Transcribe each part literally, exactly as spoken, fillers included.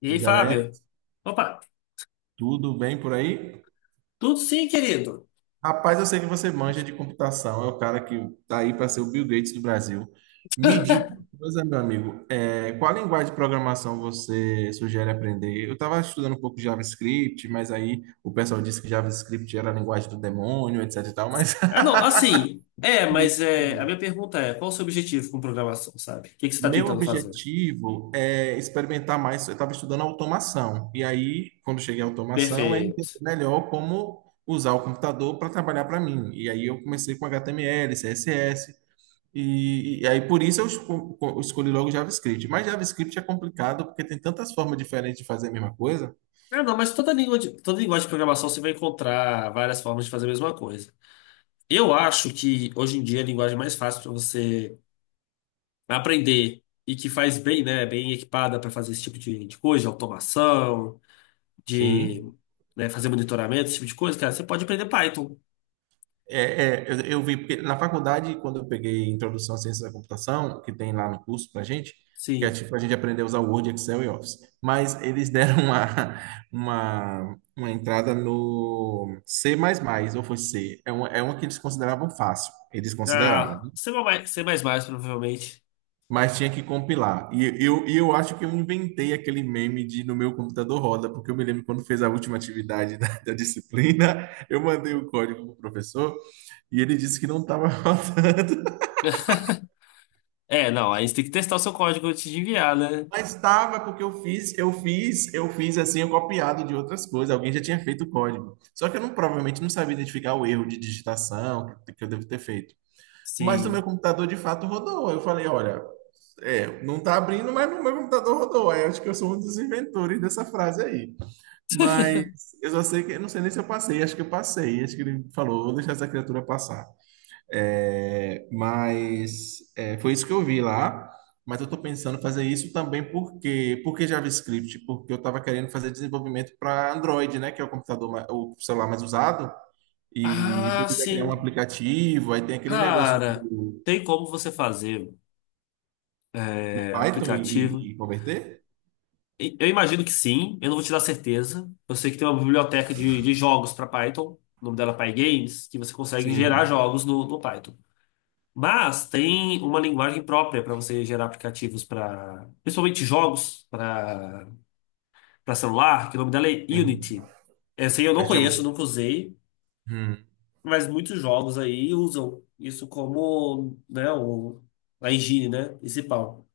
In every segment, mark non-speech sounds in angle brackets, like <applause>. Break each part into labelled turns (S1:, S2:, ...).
S1: E aí,
S2: Diga, Lé,
S1: Fábio? Opa,
S2: tudo bem por aí?
S1: tudo sim, querido.
S2: Rapaz, eu sei que você manja de computação, é o cara que tá aí para ser o Bill Gates do Brasil. Me diga uma coisa, meu amigo, é, qual linguagem de programação você sugere aprender? Eu estava estudando um pouco de JavaScript, mas aí o pessoal disse que JavaScript era a linguagem do demônio, etc e tal, mas
S1: Ah,
S2: <laughs>
S1: não, assim, é,
S2: me
S1: mas
S2: diga
S1: é,
S2: aí.
S1: a minha pergunta é, qual o seu objetivo com programação, sabe? O que que você está
S2: Meu
S1: tentando fazer?
S2: objetivo é experimentar mais. Eu estava estudando automação, e aí, quando cheguei à automação, é entender
S1: Perfeito.
S2: melhor como usar o computador para trabalhar para mim. E aí, eu comecei com H T M L, C S S, e, e aí, por isso, eu esco- eu escolhi logo JavaScript. Mas JavaScript é complicado porque tem tantas formas diferentes de fazer a mesma coisa.
S1: Ah, não, mas toda língua de, toda linguagem de programação você vai encontrar várias formas de fazer a mesma coisa. Eu acho que hoje em dia a linguagem mais fácil para você aprender e que faz bem, né, bem equipada para fazer esse tipo de, de coisa, de automação, de,
S2: Sim.
S1: né, fazer monitoramento, esse tipo de coisa, cara, você pode aprender Python.
S2: É, é, eu, eu vi, porque na faculdade, quando eu peguei Introdução à Ciência da Computação, que tem lá no curso pra gente, que é
S1: Sim.
S2: tipo, a gente aprendeu a usar Word, Excel e Office, mas eles <laughs> deram uma, uma, uma entrada no C++, ou foi C, é uma, é uma que eles consideravam fácil, eles consideraram,
S1: Ah,
S2: né?
S1: C++, C++, provavelmente.
S2: Mas tinha que compilar. E eu, e eu acho que eu inventei aquele meme de no meu computador roda, porque eu me lembro quando fez a última atividade <laughs> da da disciplina, eu mandei o código pro professor, e ele disse que não estava <laughs> rodando.
S1: É, não, aí você tem que testar o seu código antes de enviar, né?
S2: Mas estava porque eu fiz, eu fiz, eu fiz assim, eu copiado de outras coisas. Alguém já tinha feito o código. Só que eu não, provavelmente não sabia identificar o erro de digitação que, que eu devo ter feito. Mas no meu
S1: Sim.
S2: computador de fato rodou. Eu falei, olha, é, não tá abrindo, mas no meu computador rodou. Aí eu acho que eu sou um dos inventores dessa frase aí. Mas eu só sei que eu não sei nem se eu passei, acho que eu passei. Acho que ele falou, vou deixar essa criatura passar. É, mas é, foi isso que eu vi lá. Mas eu estou pensando em fazer isso também porque, porque JavaScript, porque eu estava querendo fazer desenvolvimento para Android, né, que é o computador, ma- o celular mais usado. E se
S1: Ah,
S2: eu quiser criar um
S1: sim.
S2: aplicativo, aí tem aquele negócio
S1: Cara,
S2: do,
S1: tem como você fazer
S2: no
S1: é,
S2: Python e,
S1: aplicativo?
S2: e- e converter?
S1: E- Eu imagino que sim, eu não vou te dar certeza. Eu sei que tem uma biblioteca de, de jogos para Python, o nome dela é PyGames, que você consegue gerar
S2: Sim,
S1: jogos no, no Python. Mas tem uma linguagem própria para você gerar aplicativos para, principalmente jogos, para para celular, que o nome dela é
S2: sim.
S1: Unity. Essa aí eu
S2: É
S1: não
S2: cham-
S1: conheço, nunca usei,
S2: hum,
S1: mas muitos jogos aí usam isso como, né, o, a higiene, né, principal.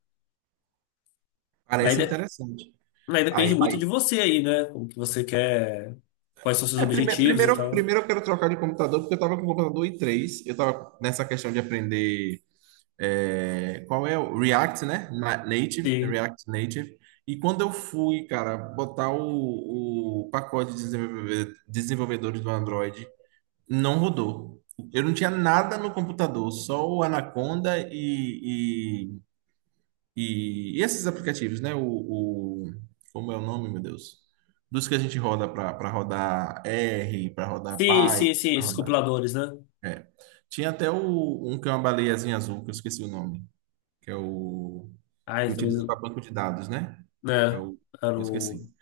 S1: Aí,
S2: parece
S1: de-
S2: interessante.
S1: aí depende
S2: Aí,
S1: muito
S2: aí,
S1: de você aí, né, como que você quer, quais são seus
S2: é, primeiro,
S1: objetivos e
S2: primeiro,
S1: tal.
S2: primeiro eu quero trocar de computador, porque eu estava com o computador i três. Eu estava nessa questão de aprender. É, qual é o React, né? Na- Native,
S1: Sim,
S2: React Native. E quando eu fui, cara, botar o, o pacote de desenvolve- desenvolvedores do Android, não rodou. Eu não tinha nada no computador, só o Anaconda e, e, e e esses aplicativos, né? O, o- como é o nome, meu Deus? Dos que a gente roda para rodar R, para rodar
S1: sim,
S2: Python,
S1: sim, sim,
S2: para
S1: esses
S2: rodar.
S1: compiladores, né?
S2: É. Tinha até o, um que é uma baleiazinha azul, que eu esqueci o nome, que é o que
S1: Ai, talvez,
S2: utiliza para banco de dados, né? É
S1: né,
S2: o,
S1: era
S2: eu
S1: o...
S2: esqueci,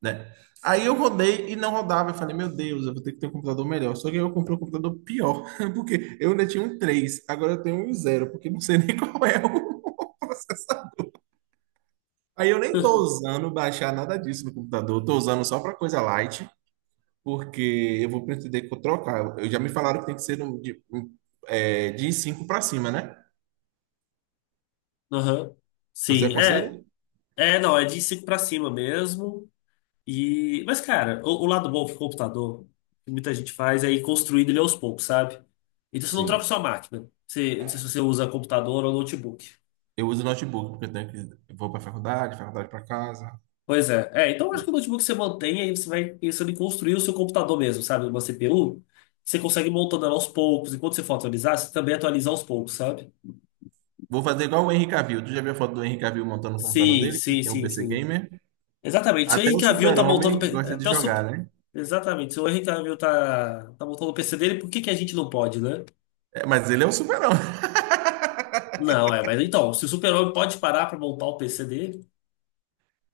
S2: né? Aí eu rodei e não rodava. Eu falei, meu Deus, eu vou ter que ter um computador melhor. Só que aí eu comprei um computador pior, <laughs> porque eu ainda tinha um três. Agora eu tenho um zero, porque não sei nem <laughs> qual é o. Aí eu nem tô
S1: <laughs>
S2: usando baixar nada disso no computador, eu tô usando só para coisa light, porque eu vou pretender co- trocar. Eu já me falaram que tem que ser no- de, um, é, de cinco para cima, né?
S1: Aham.
S2: Você
S1: Sim, é.
S2: aconselha?
S1: É, não, é de cinco para cima mesmo. E, mas, cara, o, o lado bom do computador, que muita gente faz, é ir construindo ele aos poucos, sabe? Então você não troca
S2: Sim.
S1: sua máquina. Você, não sei se você usa computador ou notebook.
S2: Eu uso notebook, porque eu tenho que. Eu vou pra faculdade, faculdade pra casa.
S1: Pois é. É, então eu acho que o notebook você mantém, aí você vai pensando em construir o seu computador mesmo, sabe? Uma C P U. Você consegue ir montando ela aos poucos. Enquanto você for atualizar, você também atualiza aos poucos, sabe?
S2: Vou fazer igual o Henry Cavill. Tu já viu a foto do Henry Cavill montando o computador
S1: Sim,
S2: dele?
S1: sim,
S2: Que é um
S1: sim,
S2: P C
S1: sim.
S2: gamer.
S1: Exatamente. Se o
S2: Até o
S1: Henrique Cavill tá montando
S2: super-homem
S1: pe-
S2: gosta de
S1: até o super...
S2: jogar, né?
S1: Exatamente. Se o Henrique Cavill tá, tá montando o P C dele, por que que a gente não pode, né?
S2: É, mas ele é o super-homem. <laughs>
S1: Não, é, mas então, se o super-homem pode parar pra montar o P C dele,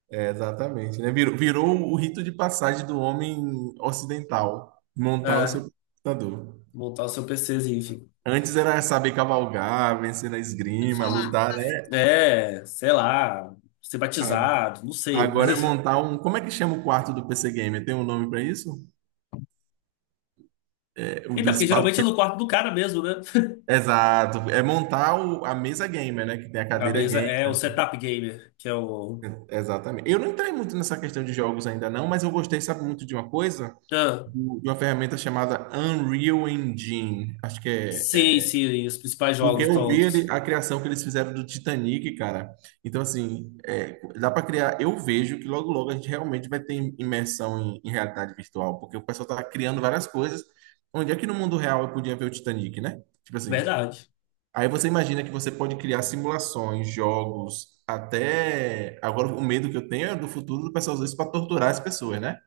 S2: É, exatamente, né? Virou, virou o rito de passagem do homem ocidental, montar o seu
S1: é,
S2: computador.
S1: montar o seu PCzinho, enfim.
S2: Antes era saber cavalgar, vencer na esgrima,
S1: Falar.
S2: lutar, né?
S1: É, sei lá, ser
S2: A-
S1: batizado, não sei. Mas...
S2: Agora é
S1: <laughs>
S2: montar um. Como é que chama o quarto do P C Gamer? Tem um nome pra isso? É, o do
S1: Então, porque
S2: espaço.
S1: geralmente é no quarto do cara mesmo, né?
S2: Exato, é montar o- a mesa gamer, né? Que tem a
S1: Na
S2: cadeira
S1: mesa
S2: gamer.
S1: é o setup gamer, que é o.
S2: Exatamente. Eu não entrei muito nessa questão de jogos ainda não, mas eu gostei, sabe, muito de uma coisa,
S1: Ah,
S2: Do- de uma ferramenta chamada Unreal Engine. Acho que é,
S1: sim,
S2: é.
S1: sim, os principais
S2: Porque
S1: jogos
S2: eu vi ele-
S1: tontos.
S2: a criação que eles fizeram do Titanic, cara. Então, assim, é, dá para criar. Eu vejo que logo, logo a gente realmente vai ter imersão em, em realidade virtual, porque o pessoal tá criando várias coisas. Onde é que no mundo real eu podia ver o Titanic, né? Tipo assim.
S1: Verdade.
S2: Aí você imagina que você pode criar simulações, jogos, até. Agora, o medo que eu tenho é do futuro do pessoal usar isso para torturar as pessoas, né?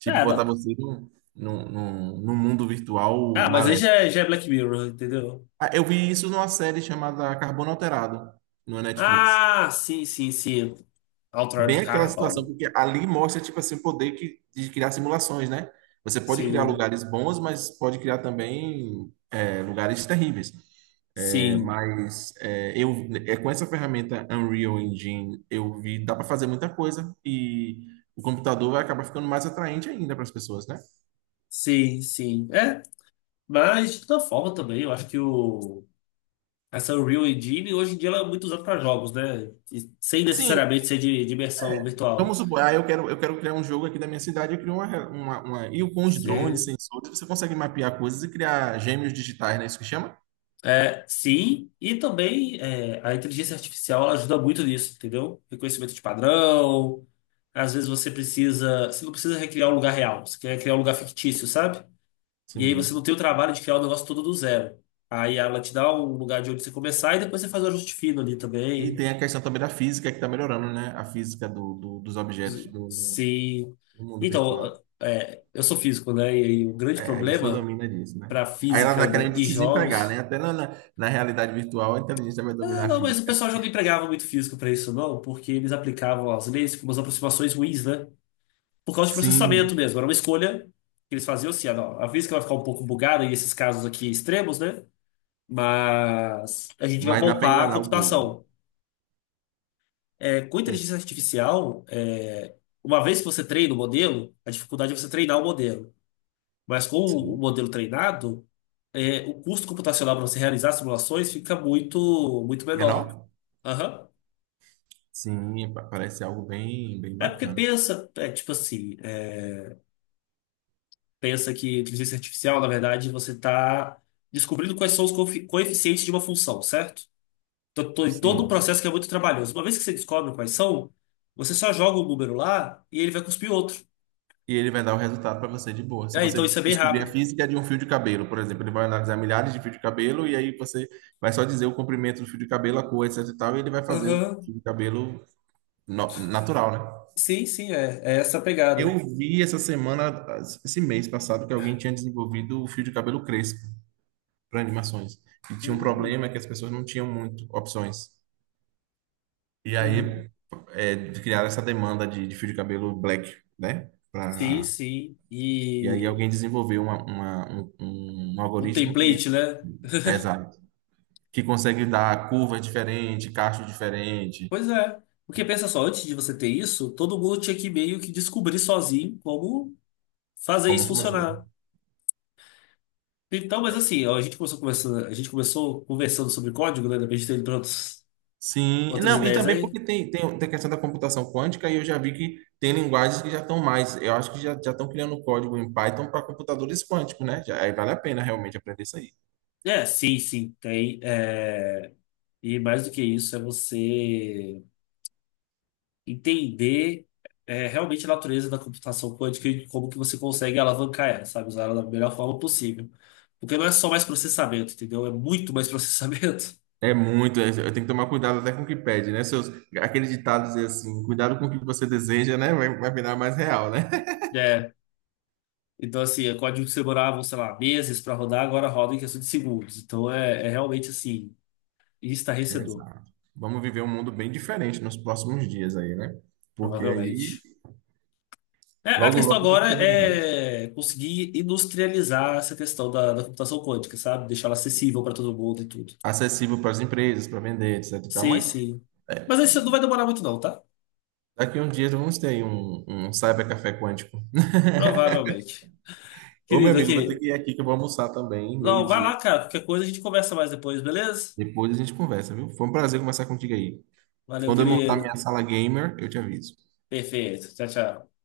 S2: Tipo,
S1: É,
S2: botar
S1: não.
S2: você num, num, num, num mundo virtual
S1: Ah, mas aí
S2: maléfico.
S1: já é, já é Black Mirror, entendeu?
S2: Ah, eu vi isso numa série chamada Carbono Alterado, no Netflix.
S1: Ah, sim, sim, sim.
S2: Bem
S1: Altered
S2: aquela situação,
S1: Carbon.
S2: porque ali mostra, tipo assim, o poder que, de criar simulações, né? Você pode criar
S1: Sim,
S2: lugares bons, mas pode criar também é, lugares terríveis.
S1: sim,
S2: Mas é, eu, é, com essa ferramenta Unreal Engine, eu vi, dá para fazer muita coisa e o computador vai acabar ficando mais atraente ainda para as pessoas, né?
S1: sim, sim. É. Mas, de toda forma, também, eu acho que o, essa Unreal Engine, hoje em dia, ela é muito usada para jogos, né? E sem
S2: Sim,
S1: necessariamente ser de, de imersão virtual.
S2: vamos supor, ah, eu quero, eu quero criar um jogo aqui da minha cidade, eu crio uma, uma, uma- E com os drones,
S1: Você,
S2: sensores, você consegue mapear coisas e criar gêmeos digitais, né? Isso que chama?
S1: é, sim, e também é, a inteligência artificial ela ajuda muito nisso, entendeu? Reconhecimento de padrão. Às vezes você precisa. Você não precisa recriar um lugar real, você quer criar um lugar fictício, sabe? E aí você não
S2: Sim.
S1: tem o trabalho de criar o negócio todo do zero. Aí ela te dá um lugar de onde você começar e depois você faz o ajuste fino ali
S2: E
S1: também.
S2: tem a questão também da física que está melhorando, né? A física do, do- dos objetos do,
S1: Se.
S2: do mundo virtual.
S1: Então, é, eu sou físico, né? E aí o grande
S2: É, isso
S1: problema
S2: domina disso, né?
S1: para
S2: Aí ela
S1: física
S2: está querendo
S1: e
S2: se desempregar, né?
S1: jogos.
S2: Até na, na, na realidade virtual, a inteligência vai
S1: Ah,
S2: dominar a
S1: não, mas o
S2: física.
S1: pessoal já não empregava muito físico para isso, não, porque eles aplicavam as leis com umas aproximações ruins, né? Por causa de processamento
S2: Sim,
S1: mesmo. Era uma escolha que eles faziam assim: ah, não, a física vai ficar um pouco bugada em esses casos aqui extremos, né? Mas a gente vai
S2: mas dá para
S1: poupar a
S2: enganar o povo.
S1: computação. É, com
S2: É,
S1: inteligência artificial, é, uma vez que você treina o modelo, a dificuldade é você treinar o modelo. Mas com o
S2: sim.
S1: modelo treinado, é, o custo computacional para você realizar simulações fica muito, muito menor.
S2: Menor?
S1: Aham.
S2: Sim, pa- parece algo bem, bem
S1: É porque
S2: bacana.
S1: pensa, é tipo assim, é, pensa que inteligência artificial, na verdade, você está descobrindo quais são os coefi- coeficientes de uma função, certo? Então, to- todo um
S2: Sim.
S1: processo que é muito trabalhoso. Uma vez que você descobre quais são, você só joga um número lá e ele vai cuspir outro.
S2: E ele vai dar o resultado para você de boa. Se
S1: Ah,
S2: você
S1: então isso é bem
S2: descobrir a
S1: rápido.
S2: física é de um fio de cabelo, por exemplo, ele vai analisar milhares de fio de cabelo e aí você vai só dizer o comprimento do fio de cabelo, a cor, etc e tal, e ele vai fazer o
S1: Aham.
S2: fio de cabelo no- natural, né?
S1: Sim, sim, é, é essa a
S2: Eu
S1: pegada.
S2: vi essa semana, esse mês passado, que alguém tinha desenvolvido o fio de cabelo crespo para animações. E tinha um
S1: Hum.
S2: problema que as pessoas não tinham muito opções. E
S1: Uhum.
S2: aí é, criaram essa demanda de, de fio de cabelo black, né?
S1: Sim,
S2: Para.
S1: sim.
S2: E aí
S1: E
S2: alguém desenvolveu uma, uma- um, um
S1: um
S2: algoritmo que,
S1: template, né?
S2: é, exato, que consegue dar curvas diferentes, cachos diferentes,
S1: Pois é. Porque pensa só, antes de você ter isso, todo mundo tinha que meio que descobrir sozinho como fazer
S2: como
S1: isso
S2: fazer.
S1: funcionar. Então, mas assim, ó, a gente começou conversando, a gente começou conversando sobre código, né? Depois de ter ido pra outros-
S2: Sim,
S1: outras
S2: não, e
S1: ideias
S2: também
S1: aí.
S2: porque tem, tem, tem a questão da computação quântica e eu já vi que tem linguagens que já estão mais, eu acho que já já estão criando código em Python para computadores quânticos, né? Já, aí vale a pena realmente aprender isso aí.
S1: É, sim, sim, tem. é, E mais do que isso, é você entender é, realmente a natureza da computação quântica e como que você consegue alavancar ela, sabe? Usar ela da melhor forma possível. Porque não é só mais processamento, entendeu? É muito mais processamento.
S2: É muito, é- eu tenho que tomar cuidado até com o que pede, né? Seus, aquele ditado dizer assim, cuidado com o que você deseja, né? Vai, vai virar mais real, né?
S1: É, então assim, é código que demorava, sei lá, meses para rodar, agora roda em questão de segundos. Então é, é realmente assim, estarrecedor,
S2: Exato. Vamos viver um mundo bem diferente nos próximos dias aí, né? Porque aí,
S1: provavelmente. É, a
S2: logo,
S1: questão
S2: logo, vai ter
S1: agora
S2: novidades.
S1: é conseguir industrializar essa questão da, da computação quântica, sabe? Deixar ela acessível para todo mundo e tudo.
S2: Acessível para as empresas, para vender, et cetera e tal.
S1: Sim,
S2: Mas
S1: sim. Mas isso não vai demorar muito não, tá?
S2: daqui uns dias vamos ter aí um, um cyber café quântico.
S1: Provavelmente.
S2: Ô, meu
S1: Querido,
S2: amigo, vou ter
S1: aqui.
S2: que ir aqui que eu vou almoçar também,
S1: Não, vai
S2: meio-dia.
S1: lá, cara. Qualquer coisa a gente conversa mais depois, beleza?
S2: Depois a gente conversa, viu? Foi um prazer conversar contigo aí.
S1: Valeu,
S2: Quando eu montar minha
S1: querido.
S2: sala gamer, eu te aviso.
S1: Perfeito. Tchau, tchau.